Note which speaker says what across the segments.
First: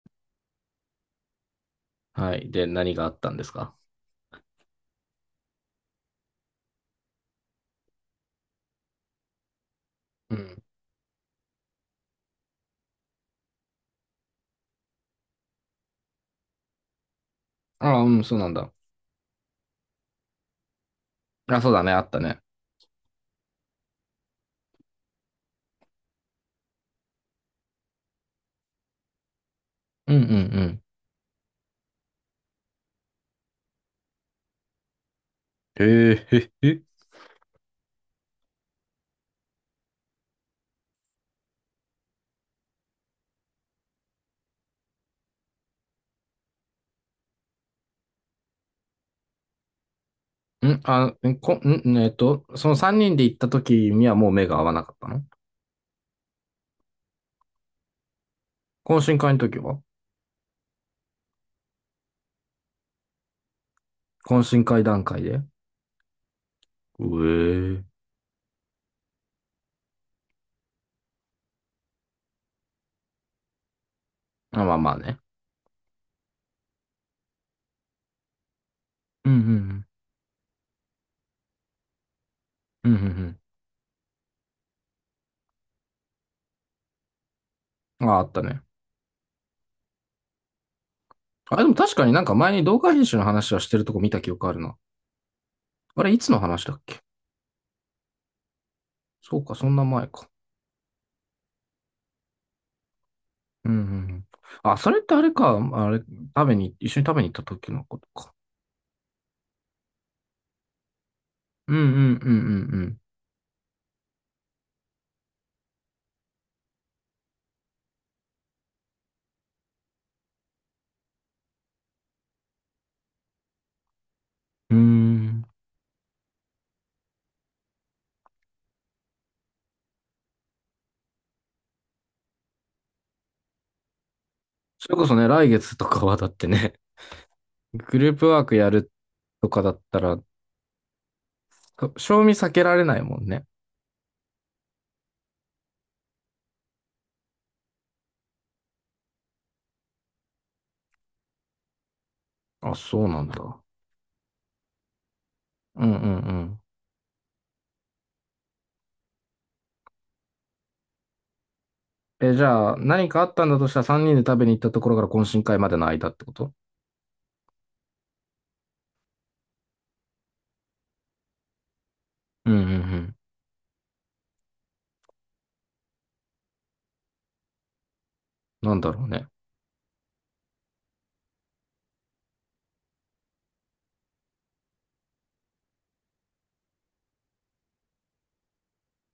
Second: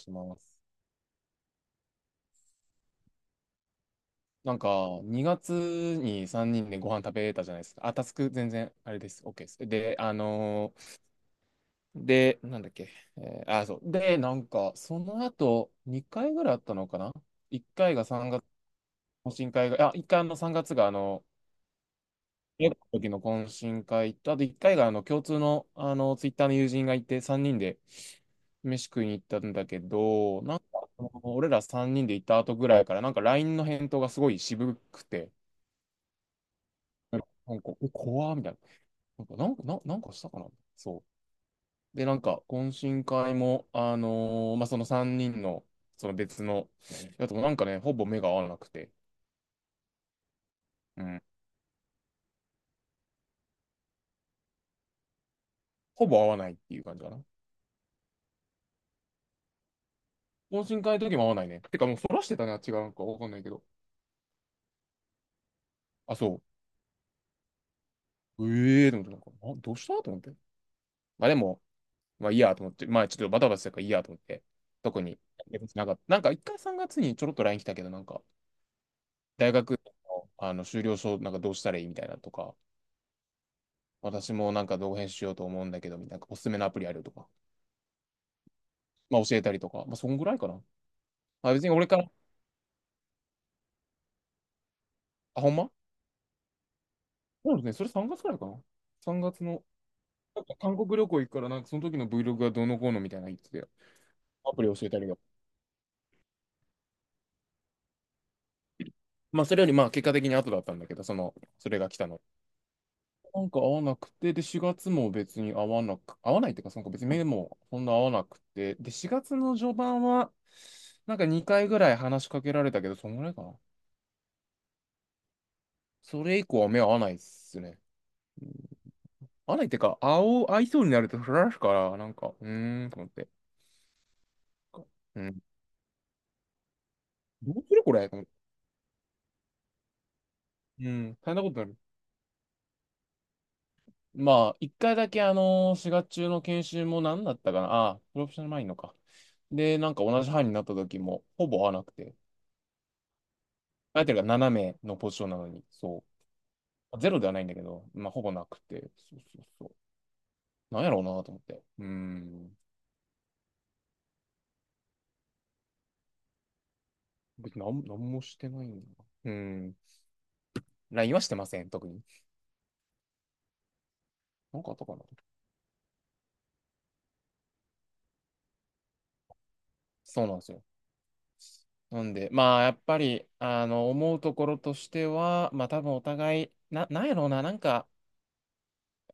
Speaker 1: します。
Speaker 2: はい。で、何があったんですか？
Speaker 1: なんか、2月に3人でご飯食べたじゃないですか。あ、タスク全然、あれです。OK です。で、
Speaker 2: うん。
Speaker 1: で、なんだっけ。あ、そう。で、なんか、その後、2回ぐらいあったのかな？ 1 回
Speaker 2: ああ、
Speaker 1: が
Speaker 2: うん、
Speaker 1: 3
Speaker 2: そう
Speaker 1: 月、
Speaker 2: なんだ。
Speaker 1: 懇親会が、あ、1回あの3月が、あの、
Speaker 2: あ、そうだね、あったね。
Speaker 1: 英語の時の懇親会と、あと1回が、あの、共通の、あの、ツイッターの友人がいて、3人で飯食いに行ったんだけ
Speaker 2: うんうんう
Speaker 1: ど、なんか、
Speaker 2: ん。
Speaker 1: その俺ら3人で行った後ぐらいから、なんか LINE の返答がすごい渋くて、
Speaker 2: へえ、へへへ。
Speaker 1: なんか、なんかえ、怖ーみたいな。なんかしたかな？そう。で、なんか、懇親会も、まあ、その3人の、その別の、やつもなんかね、ほぼ目が合わなくて、
Speaker 2: うん。
Speaker 1: う
Speaker 2: あ、
Speaker 1: ん。
Speaker 2: んこ、ん、えっと、その3人で行った時にはもう目が合わなかったの？
Speaker 1: ほぼ合わないっていう感じかな。
Speaker 2: 懇親会の時は？
Speaker 1: 懇親会の時も合わないね。てか、もうそらしてたね、あっちがなんかわかんないけど。
Speaker 2: 懇親会段階で？
Speaker 1: あ、そ
Speaker 2: うえ
Speaker 1: う。ええー、と思って、なんか、あ、どうしたと思って。まあ、でも、まあ、いいやと思って、まあ、ちょっとバタバタしてたからいいやと思って、
Speaker 2: あ、まあまあ
Speaker 1: 特
Speaker 2: ね。
Speaker 1: に、一回3月にちょろっと LINE 来たけど、なんか、
Speaker 2: うんうんう
Speaker 1: 大学の、
Speaker 2: ん。
Speaker 1: あの修了証なんかどうしたらいいみたいなとか、
Speaker 2: うんうん
Speaker 1: 私もなんか動画編集しようと思うんだけど、みたいな、おすすめのアプリあるとか、
Speaker 2: うん。あ、あったね。
Speaker 1: まあ教えたりとか、まあそんぐらいかな。あ、
Speaker 2: あ、
Speaker 1: 別
Speaker 2: で
Speaker 1: に
Speaker 2: も
Speaker 1: 俺
Speaker 2: 確
Speaker 1: か
Speaker 2: か
Speaker 1: ら、
Speaker 2: になんか前に動画編集の話はしてるとこ見た記憶あるな。
Speaker 1: あ、ほんま。
Speaker 2: あれ、いつの話だっけ？
Speaker 1: そうですね、それ3月くらいかな。3
Speaker 2: そう
Speaker 1: 月
Speaker 2: か、
Speaker 1: の、
Speaker 2: そんな前か。
Speaker 1: なんか韓国旅行行くから、なんかその時の Vlog がどうのこうのみたいな言ってて、
Speaker 2: うんうんうん。
Speaker 1: アプリ
Speaker 2: あ、
Speaker 1: 教
Speaker 2: そ
Speaker 1: えた
Speaker 2: れっ
Speaker 1: り
Speaker 2: て
Speaker 1: と
Speaker 2: あ
Speaker 1: か。
Speaker 2: れか、あれ、食べに、一緒に食べに行った時のことか。
Speaker 1: まあそれよりまあ結果的に後だったんだけど、その、そ
Speaker 2: うん
Speaker 1: れ
Speaker 2: うんう
Speaker 1: が来た
Speaker 2: んう
Speaker 1: の。
Speaker 2: ん
Speaker 1: なんか合わなくて、で4月も別に合わないっていうか、なんか別に目もそんな合わなくて、で4月の序盤は、なんか2回ぐらい話しかけられたけど、そんぐらいかな。
Speaker 2: うん。うーん。
Speaker 1: それ以降は目合わないっすね。合わないっていうか、合いそうになるとフられるから、なんか、うーん、と思って。
Speaker 2: それこそ
Speaker 1: う
Speaker 2: ね、
Speaker 1: ん。
Speaker 2: 来月とかはだってね、
Speaker 1: どう するこ
Speaker 2: グ
Speaker 1: れ
Speaker 2: ル
Speaker 1: と
Speaker 2: ー
Speaker 1: 思っ
Speaker 2: プワー
Speaker 1: て。
Speaker 2: クやるとかだったら、
Speaker 1: うん、大変なことになる。
Speaker 2: と賞味避けられないもんね。
Speaker 1: まあ、一回だけ4月中の研修も何だったかな。ああ、プロフェッショナルマインドか。で、なんか同じ班になった時も、ほぼ合わなくて。
Speaker 2: あ、そうなんだ。
Speaker 1: 相手が斜めのポジションなのに、
Speaker 2: うんう
Speaker 1: そ
Speaker 2: んうん。
Speaker 1: う。ゼロではないんだけど、まあ、ほぼなくて。そうそうそう。なんやろうなと思って。うー
Speaker 2: え、じ
Speaker 1: ん。
Speaker 2: ゃあ、何かあったんだとしたら3人で食べに行ったところから懇親会までの間ってこと？
Speaker 1: 別になんもしてないんだな。うーん。LINE はしてません、特に。
Speaker 2: うんうんうん。
Speaker 1: なんかあったかな。
Speaker 2: なんだろうね。
Speaker 1: そうなんですよ。なんで、まあ、やっぱり、あの、思うところとしては、まあ、多分お互い、なんやろうな、なんか、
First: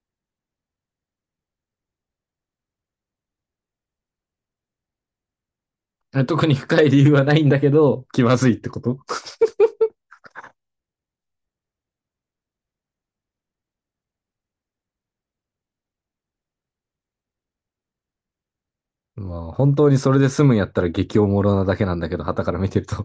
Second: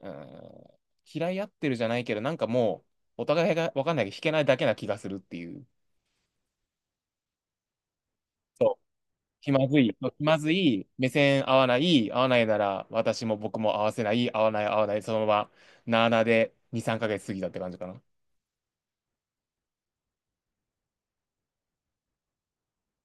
Speaker 1: うーん、嫌い合ってるじゃないけど、なんかもう、お互いが分かんないけど、引けないだけな気がするっていう。
Speaker 2: え、特に深い理由はないんだけど、気まずいって
Speaker 1: そ
Speaker 2: こ
Speaker 1: う。
Speaker 2: と？
Speaker 1: 気まずい。そう気まずい。目線合わない。合わないなら、私も僕も合わせない。合わない、合わない。そのまま、なあなあで2、3ヶ月過ぎたって感じかな。
Speaker 2: まあ、本当にそれで済むんやったら激おもろなだけなんだけど、傍から見てると。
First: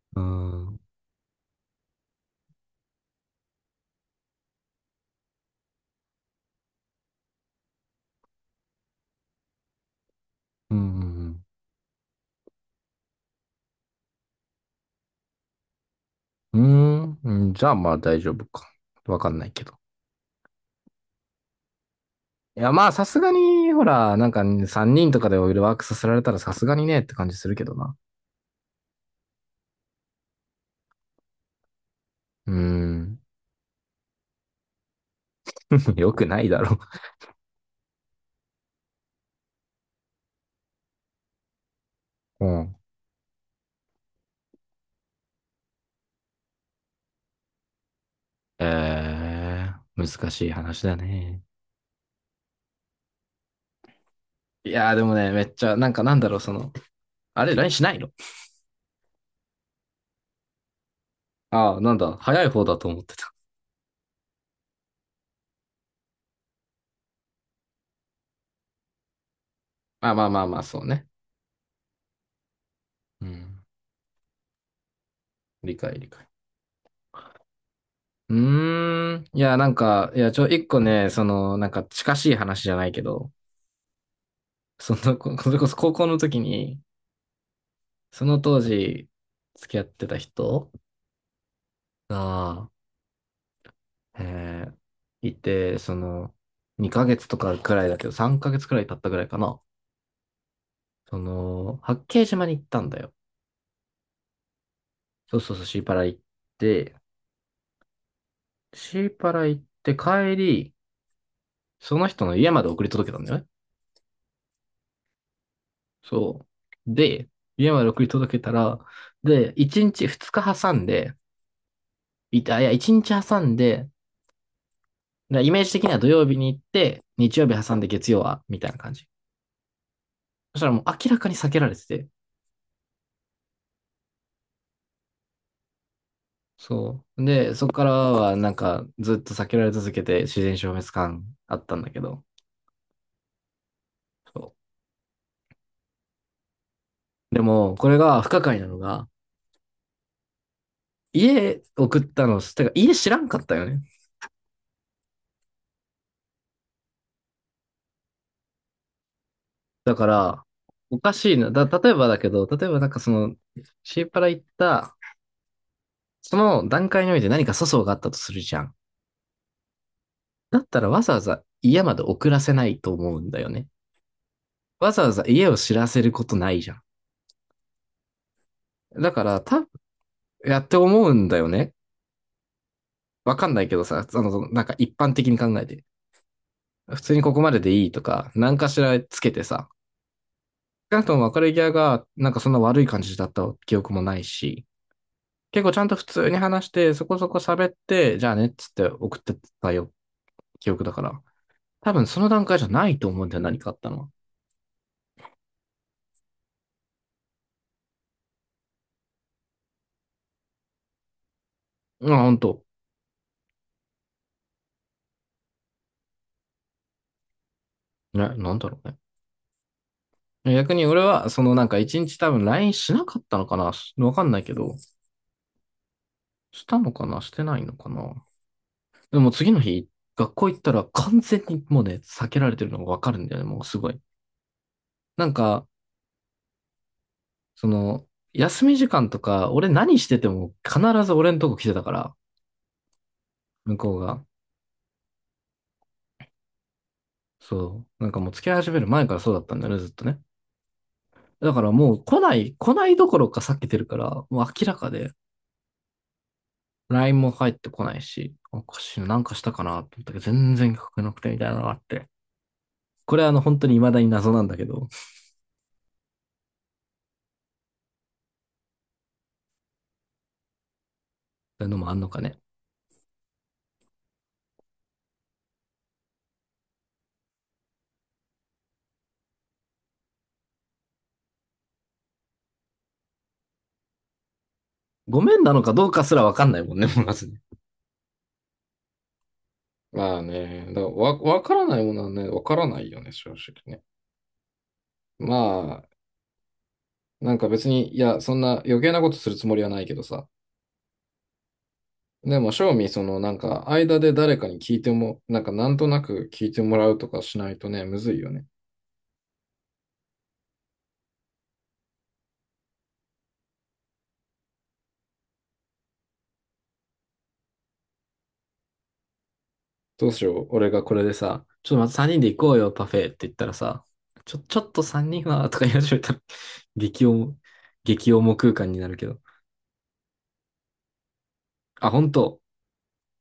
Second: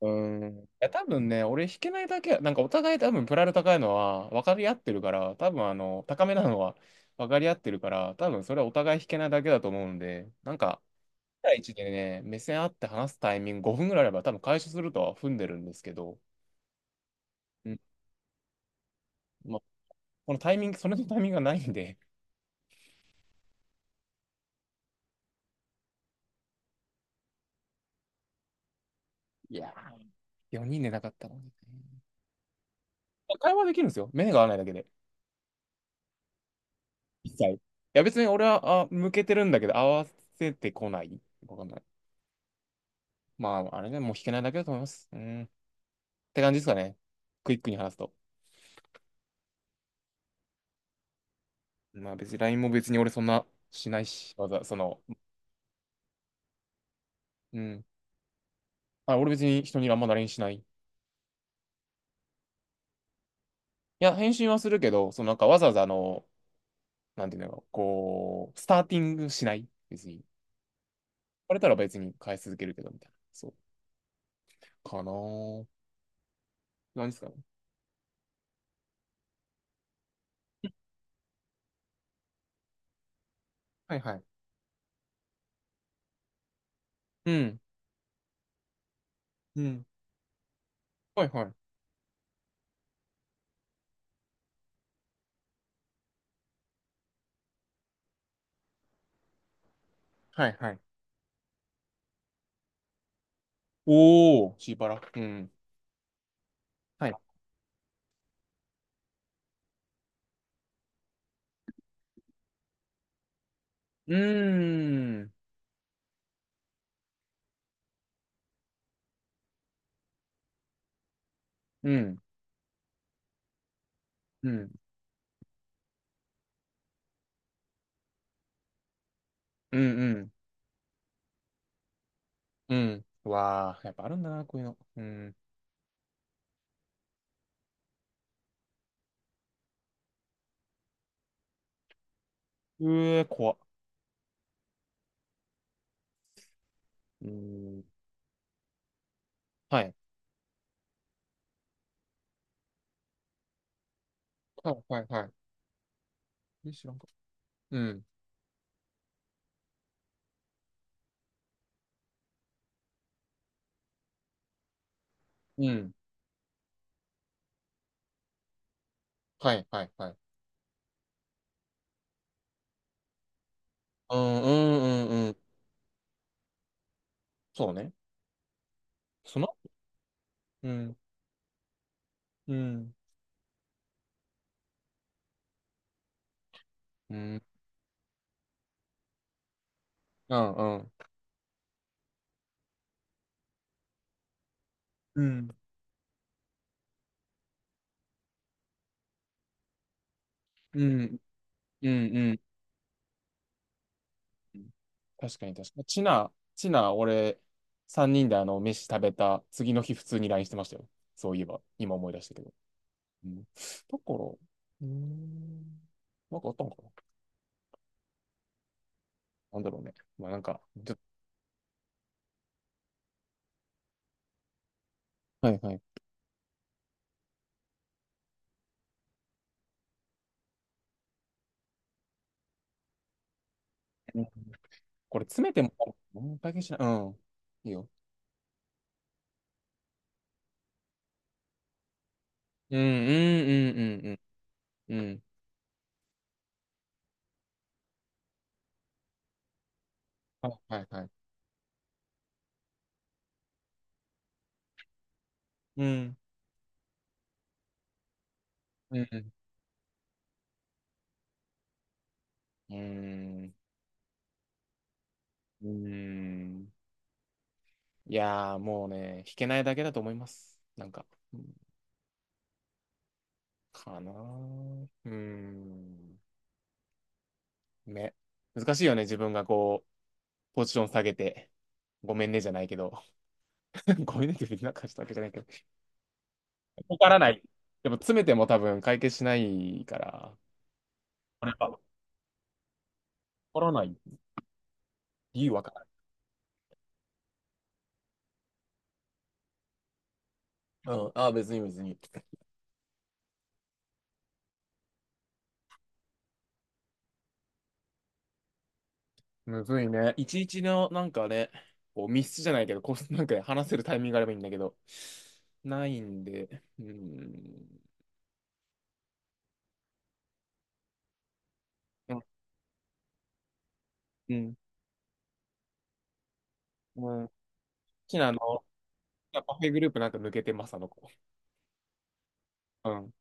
Speaker 1: う
Speaker 2: うー
Speaker 1: ん。い
Speaker 2: ん。
Speaker 1: や、多分ね、俺弾けないだけや、なんかお互い多分プライド高いのは分かり合ってるから、多分あの、高めなのは分かり合ってるから、多分それはお互い弾けないだけだと思うんで、なん
Speaker 2: うん。う
Speaker 1: か、
Speaker 2: ん。
Speaker 1: 1対1でね、目線合って話すタイミング5分ぐらいあれば多分解消するとは踏んでるんですけど、
Speaker 2: うんうん、じゃ
Speaker 1: う
Speaker 2: あ
Speaker 1: ん。
Speaker 2: まあ大丈夫か。わかんない
Speaker 1: ま
Speaker 2: け
Speaker 1: あ、
Speaker 2: ど。
Speaker 1: このタイミング、それのタイミングがないんで、
Speaker 2: いや、まあさすがに、ほら、なんか3人とかでオイルワークさせられたらさすがにねって感じするけどな。
Speaker 1: いやー、4人でなかったのにね。
Speaker 2: うーん。
Speaker 1: 会話できるんですよ。目が合わないだけで。
Speaker 2: よくないだろ
Speaker 1: 一切。いや、別に俺は、あ、向けてるんだけど、合わせてこない。わかんない。
Speaker 2: う。うん。
Speaker 1: まあ、あれね、もう弾けないだけだと思います。うん。って感じですかね。クイックに話すと。
Speaker 2: え難しい話だね。
Speaker 1: まあ別に LINE も別に俺そんなしないし、わざ、
Speaker 2: い
Speaker 1: そ
Speaker 2: やー
Speaker 1: の、
Speaker 2: でもね、めっちゃ、なんかなんだろう、その、あれ、
Speaker 1: う
Speaker 2: LINE し
Speaker 1: ん。
Speaker 2: ないの？
Speaker 1: あ、俺別に人にあんま l i n しない。い
Speaker 2: ああ、なんだ、早い方だと思ってた。
Speaker 1: や、返信はするけど、そのなんかわざわざあの、なんていうのこう、スターティングしない。別
Speaker 2: あ、
Speaker 1: に。言
Speaker 2: まあまあまあ、そうね。
Speaker 1: われたら別に返し続けるけど、みたいな。
Speaker 2: う
Speaker 1: そう。
Speaker 2: ん。
Speaker 1: かなー。
Speaker 2: 理解理解。
Speaker 1: 何ですかね。
Speaker 2: うーん。いや、なんか、いや、一個ね、その、なんか近しい話じゃないけど、
Speaker 1: はいはい。
Speaker 2: その、それこそ高校の時に、
Speaker 1: うん。
Speaker 2: その当時、
Speaker 1: う
Speaker 2: 付き合っ
Speaker 1: ん。
Speaker 2: てた人
Speaker 1: はいはい。
Speaker 2: が、えーいて、その、2ヶ月とかくらいだけど、3ヶ月くらい経ったくらいかな。
Speaker 1: はいはい。
Speaker 2: その、八景島に行ったんだよ。
Speaker 1: おー、シーパラ。う
Speaker 2: そう
Speaker 1: ん。
Speaker 2: そうそう、て、
Speaker 1: はい。
Speaker 2: シーパラ行って帰り、その人の家まで送り届けたんだよね。
Speaker 1: うーん。
Speaker 2: そう。で、家まで送り届けたら、で、1日、2日挟んで、
Speaker 1: うん。
Speaker 2: いや、1日挟んで、だか
Speaker 1: うん。
Speaker 2: らイメージ的には土曜日に行って、日曜日挟んで月曜は、みたいな感じ。
Speaker 1: うんうん。
Speaker 2: そしたらもう明らかに避けられてて。
Speaker 1: うん。うわあ、やっぱあるんだな、こういうの。うん。
Speaker 2: そう。で、そこからはなんかずっと避けられ続けて自然消滅感あったんだけど。
Speaker 1: うえ、怖っ。
Speaker 2: そ
Speaker 1: う
Speaker 2: う。でも、
Speaker 1: ん。
Speaker 2: これが不可解なのが、
Speaker 1: はい。
Speaker 2: 家送ったの、てか家知らんかったよね。
Speaker 1: はい、はい、はい。え、知らんか。うん。
Speaker 2: だから、おかしいな。例えばだけど、例えばなんかその、シーパラ行った
Speaker 1: うん。
Speaker 2: その段階において何か粗相があったとするじゃん。
Speaker 1: はい、はい、はい。
Speaker 2: だったらわざわざ家まで送らせないと思うんだよね。
Speaker 1: うん、う
Speaker 2: わざ
Speaker 1: ん、
Speaker 2: わ
Speaker 1: う
Speaker 2: ざ
Speaker 1: ん、うん。
Speaker 2: 家を知らせることないじゃん。
Speaker 1: そうね。
Speaker 2: だか
Speaker 1: そ
Speaker 2: ら、
Speaker 1: の
Speaker 2: やっ
Speaker 1: う
Speaker 2: て
Speaker 1: ん。
Speaker 2: 思うんだよね。
Speaker 1: うん。
Speaker 2: わかんないけどさ、あの、なんか一般的に考えて。普通
Speaker 1: う
Speaker 2: にここ
Speaker 1: ん。
Speaker 2: まででいいとか、何かしらつけてさ。
Speaker 1: うん、うん。
Speaker 2: 少なくとも別れ際が、なんかそんな悪い感じだった記憶もないし、
Speaker 1: うん。
Speaker 2: 結構ちゃんと普通に話して、そこそこ喋って、じゃあねっつって送ってたよ、記
Speaker 1: う
Speaker 2: 憶だか
Speaker 1: ん、
Speaker 2: ら。
Speaker 1: う
Speaker 2: 多分その
Speaker 1: ん、
Speaker 2: 段階じゃないと思うんだよ、何かあったのは。
Speaker 1: うん。確かに、確かに。チナ、チナ、俺、3人であの、飯食べた次の日、普通にラインしてましたよ。そういえば、今思
Speaker 2: う
Speaker 1: い
Speaker 2: ん、
Speaker 1: 出した
Speaker 2: 本
Speaker 1: けど。
Speaker 2: 当？
Speaker 1: うん。だから、うーん。なんかあったんかな。
Speaker 2: え、なんだろうね。
Speaker 1: なんだろうね。まあなんか、
Speaker 2: 逆に
Speaker 1: ちょっ
Speaker 2: 俺は、そのなんか一日多分 LINE しなかったのかな、し、わかんないけど、
Speaker 1: はいはい。
Speaker 2: したのかな、してないのかな。でも次の日、学校行ったら完全にもうね、避けられてるのがわかるんだよね、もうすごい。
Speaker 1: とこれ
Speaker 2: なん
Speaker 1: 詰めて
Speaker 2: か、
Speaker 1: も、もう解決しない。うん。
Speaker 2: そ
Speaker 1: いいよ。
Speaker 2: の、休み時間とか、俺何してても必ず俺のとこ来てたから、
Speaker 1: うんうんう
Speaker 2: 向
Speaker 1: ん
Speaker 2: こう
Speaker 1: うん
Speaker 2: が。
Speaker 1: うんうん
Speaker 2: そう。なんかもう付き合い始める前からそうだったんだよね、ずっとね。
Speaker 1: はいはいはい。
Speaker 2: だからもう来ない、来ないどころか避けてるから、もう明らかで。
Speaker 1: うん
Speaker 2: LINE も返ってこないし、おかし
Speaker 1: う
Speaker 2: いな、
Speaker 1: ん
Speaker 2: な
Speaker 1: う
Speaker 2: ん
Speaker 1: ん
Speaker 2: かしたかなと思ったけど、全然書けなくてみたいなのがあって。
Speaker 1: うー
Speaker 2: これはあの、
Speaker 1: ん
Speaker 2: 本当に未だに謎なんだけど、そ
Speaker 1: うんん。いやーもうね弾けないだけだと思いますなんかうん
Speaker 2: ういうのもあんのかね。
Speaker 1: かなーうーんね、難しいよね、自分がこうポジション下げてごめんねじゃないけど ごめんねって別になんかしたわけ
Speaker 2: ご
Speaker 1: じゃない
Speaker 2: め
Speaker 1: け
Speaker 2: ん
Speaker 1: ど、
Speaker 2: なのかどうかすらわかんないもんね、
Speaker 1: わ か
Speaker 2: ま
Speaker 1: ら
Speaker 2: ず
Speaker 1: な
Speaker 2: ね。
Speaker 1: い。でも詰めても多分解決しないか
Speaker 2: まあ
Speaker 1: ら、
Speaker 2: ね、だからわ
Speaker 1: あれ
Speaker 2: から
Speaker 1: か
Speaker 2: な
Speaker 1: わ
Speaker 2: いものはね、わからないよね、正直
Speaker 1: から
Speaker 2: ね。
Speaker 1: ない。
Speaker 2: ま
Speaker 1: 理由わか
Speaker 2: あ、なんか別に、いや、そんな余計なことするつもりはないけどさ。
Speaker 1: らない。うん。ああ、別に別に。
Speaker 2: でも、正味、その、なんか、間で誰かに聞いても、なんか、なんとなく聞いてもらうとかしないとね、むずいよね。
Speaker 1: むずいね。いちいちの、なんかね、こう密室じゃないけど、こう、なんかね話せるタイミングがあればいいんだけど、ないんで、うーん。
Speaker 2: どうしよう。俺がこれでさ、ちょっとまた3
Speaker 1: う
Speaker 2: 人
Speaker 1: ん
Speaker 2: で行こうよ、パフェって言ったらさ、
Speaker 1: う
Speaker 2: ち
Speaker 1: ん
Speaker 2: ょっと3人は、とか言い始めたら、
Speaker 1: う
Speaker 2: 激
Speaker 1: ん好
Speaker 2: 重、激
Speaker 1: きなあ
Speaker 2: 重
Speaker 1: の、
Speaker 2: 空間になるけど。
Speaker 1: パフェグループなんか抜けてます、あの子。
Speaker 2: あ、本当？
Speaker 1: うん。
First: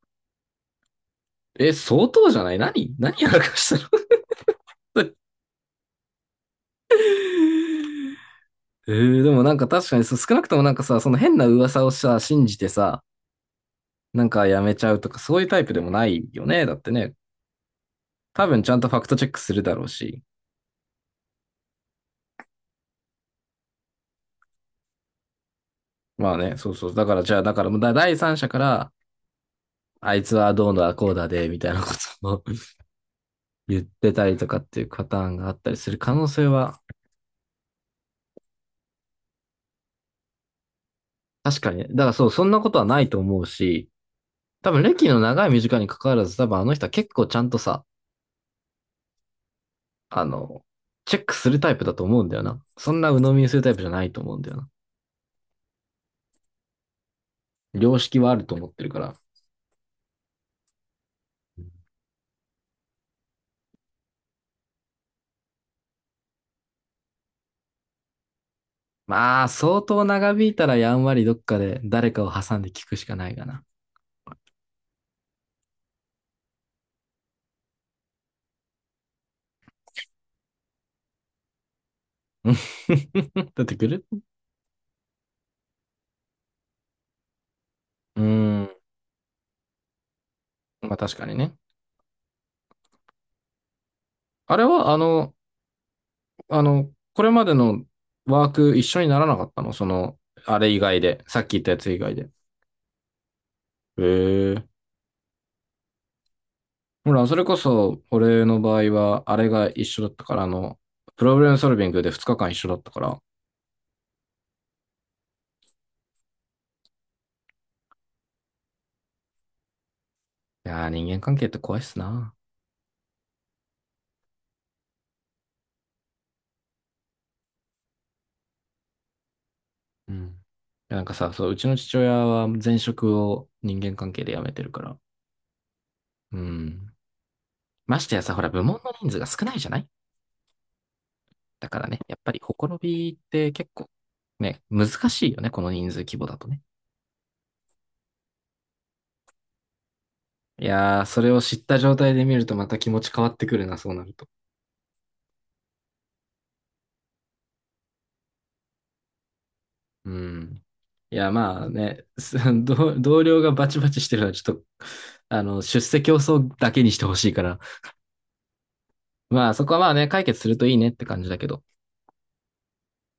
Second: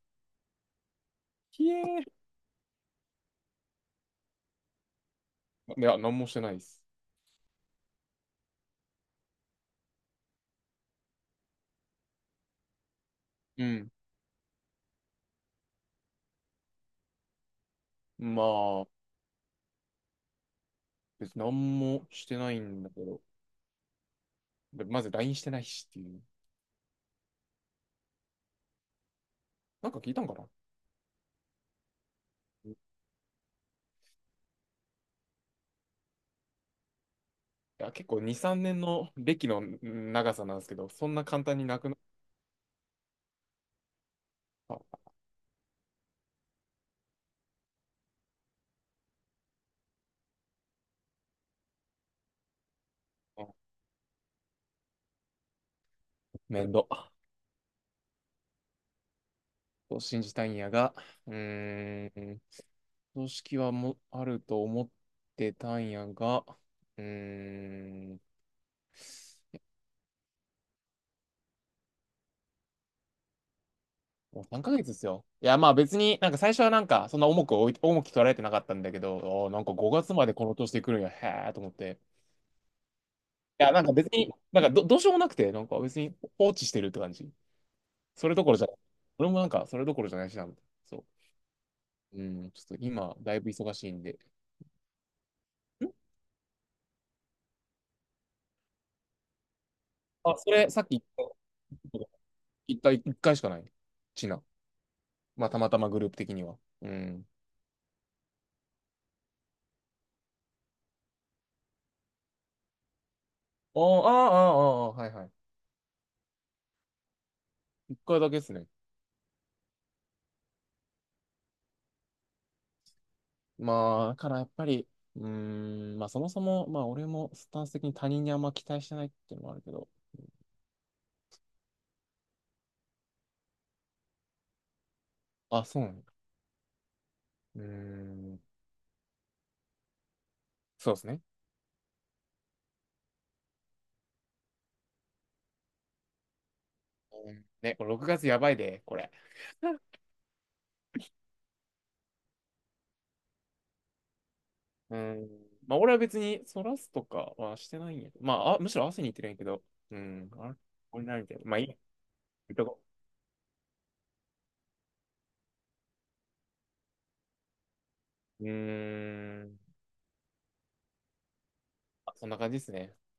Speaker 1: ひ
Speaker 2: え、
Speaker 1: え
Speaker 2: 相
Speaker 1: ー。
Speaker 2: 当じゃない、何何やらかしたの？
Speaker 1: いや、なんもしてないです。
Speaker 2: でもなんか確かにそう、少なくともなんかさ、その変な噂をさ、信じてさ、
Speaker 1: うん。
Speaker 2: なんかやめちゃうとか、そういうタイプでもないよね。だってね、
Speaker 1: ま
Speaker 2: 多分ちゃん
Speaker 1: あ、
Speaker 2: とファクトチェックするだろうし。
Speaker 1: 別になんもしてないんだけど、でまずラインしてないしっていう。
Speaker 2: まあね、そうそう。だからじゃあ、だからもう第三者から、
Speaker 1: なんか聞い
Speaker 2: あ
Speaker 1: た
Speaker 2: い
Speaker 1: んか
Speaker 2: つ
Speaker 1: な。
Speaker 2: はどうだ、こうだで、みたいなことを
Speaker 1: う
Speaker 2: 言ってたりとかっていうパターンがあったりする可能性は？
Speaker 1: いや、結構2、3年の歴の長さなんですけど、そんな簡単
Speaker 2: 確
Speaker 1: に
Speaker 2: かに
Speaker 1: な
Speaker 2: ね。
Speaker 1: く
Speaker 2: だ
Speaker 1: なっ
Speaker 2: からそう、そんなことはないと思うし、多分
Speaker 1: た。
Speaker 2: 歴の長い短いに関わらず、多分あの人は結構ちゃんとさ、あの、チェックするタイプだと思うんだよな。そんな鵜呑みにするタイプじゃないと思うんだよな。
Speaker 1: 面倒。
Speaker 2: 良識はあると思ってるから。
Speaker 1: と信じたいんやが、うーん、組織はもあると思ってたんやが、うーん、
Speaker 2: まあ、相当長引いたらやんわりどっかで誰かを挟んで聞くしかないかな。
Speaker 1: もう3ヶ月ですよ。いや、まあ別になんか最初はなんかそんな重く置い、重き取られてなかったんだけど、あーなんか5月までこの年で来るんや、へーと思って。い
Speaker 2: 出
Speaker 1: や、
Speaker 2: て
Speaker 1: なん
Speaker 2: く
Speaker 1: か
Speaker 2: る。
Speaker 1: 別に、どうしようもなくて、なんか別に放置してるって感じ。
Speaker 2: うー
Speaker 1: それどころじゃない。
Speaker 2: ん。
Speaker 1: 俺もなんかそれどころじゃないしな。
Speaker 2: まあ
Speaker 1: そう。
Speaker 2: 確かにね。
Speaker 1: うん、ちょっと今、だいぶ忙しいんで。
Speaker 2: あれは、あの、
Speaker 1: ん。
Speaker 2: これまでのワーク一緒にならなかったのその、
Speaker 1: あ、そ
Speaker 2: あ
Speaker 1: れ、
Speaker 2: れ以
Speaker 1: さっき言
Speaker 2: 外
Speaker 1: っ
Speaker 2: で、
Speaker 1: た、
Speaker 2: さっき言ったやつ以外で？
Speaker 1: 一回、一回しかない。ちな。
Speaker 2: へえ。
Speaker 1: まあ、たまたまグループ的には。う
Speaker 2: ほら、
Speaker 1: ん。
Speaker 2: それこそ、俺の場合は、あれが一緒だったから、あの、プロブレムソルビングで2日間一緒だったから。
Speaker 1: ああ、ああ、ああ、はいはい。一回だけですね。
Speaker 2: いやー、人間関係って怖いっすな。
Speaker 1: まあ、だからやっぱり、うーん、まあ、そもそも、まあ、俺もスタンス的に他人にあんま期待してないっていうのもあるけど。
Speaker 2: うん。いやなんかさ、そう、うちの父親は前職を人間関係で辞めてるから。
Speaker 1: あ、そうなの。
Speaker 2: うん。
Speaker 1: うー
Speaker 2: ましてやさ、
Speaker 1: ん、
Speaker 2: ほら、部門の人数が少ないじゃない？
Speaker 1: そうですね。
Speaker 2: だからね、やっぱり、ほころびって結構、ね、難しいよね、この人数規模だとね。
Speaker 1: うんね、これ6月やばいで、これ。
Speaker 2: いやー、それを知った状態で見るとまた気持ち変わってくるな、そうなると。
Speaker 1: うーん。まあ、俺は別に、そらすとかはしてないんやけど。まあ、あ、むしろ汗に行ってるんやけど。う
Speaker 2: う
Speaker 1: ん。あれ
Speaker 2: ん。
Speaker 1: これ
Speaker 2: い
Speaker 1: ないみ
Speaker 2: や、
Speaker 1: たいな。まあ、
Speaker 2: まあ
Speaker 1: い
Speaker 2: ね、
Speaker 1: とこ。
Speaker 2: 同僚がバチバチしてるのはちょっと、あの、出世競争だけにしてほしいから。
Speaker 1: うー
Speaker 2: まあ、
Speaker 1: ん。
Speaker 2: そこはまあね、解決するといいねって感じだけど。
Speaker 1: あそんな感じですね。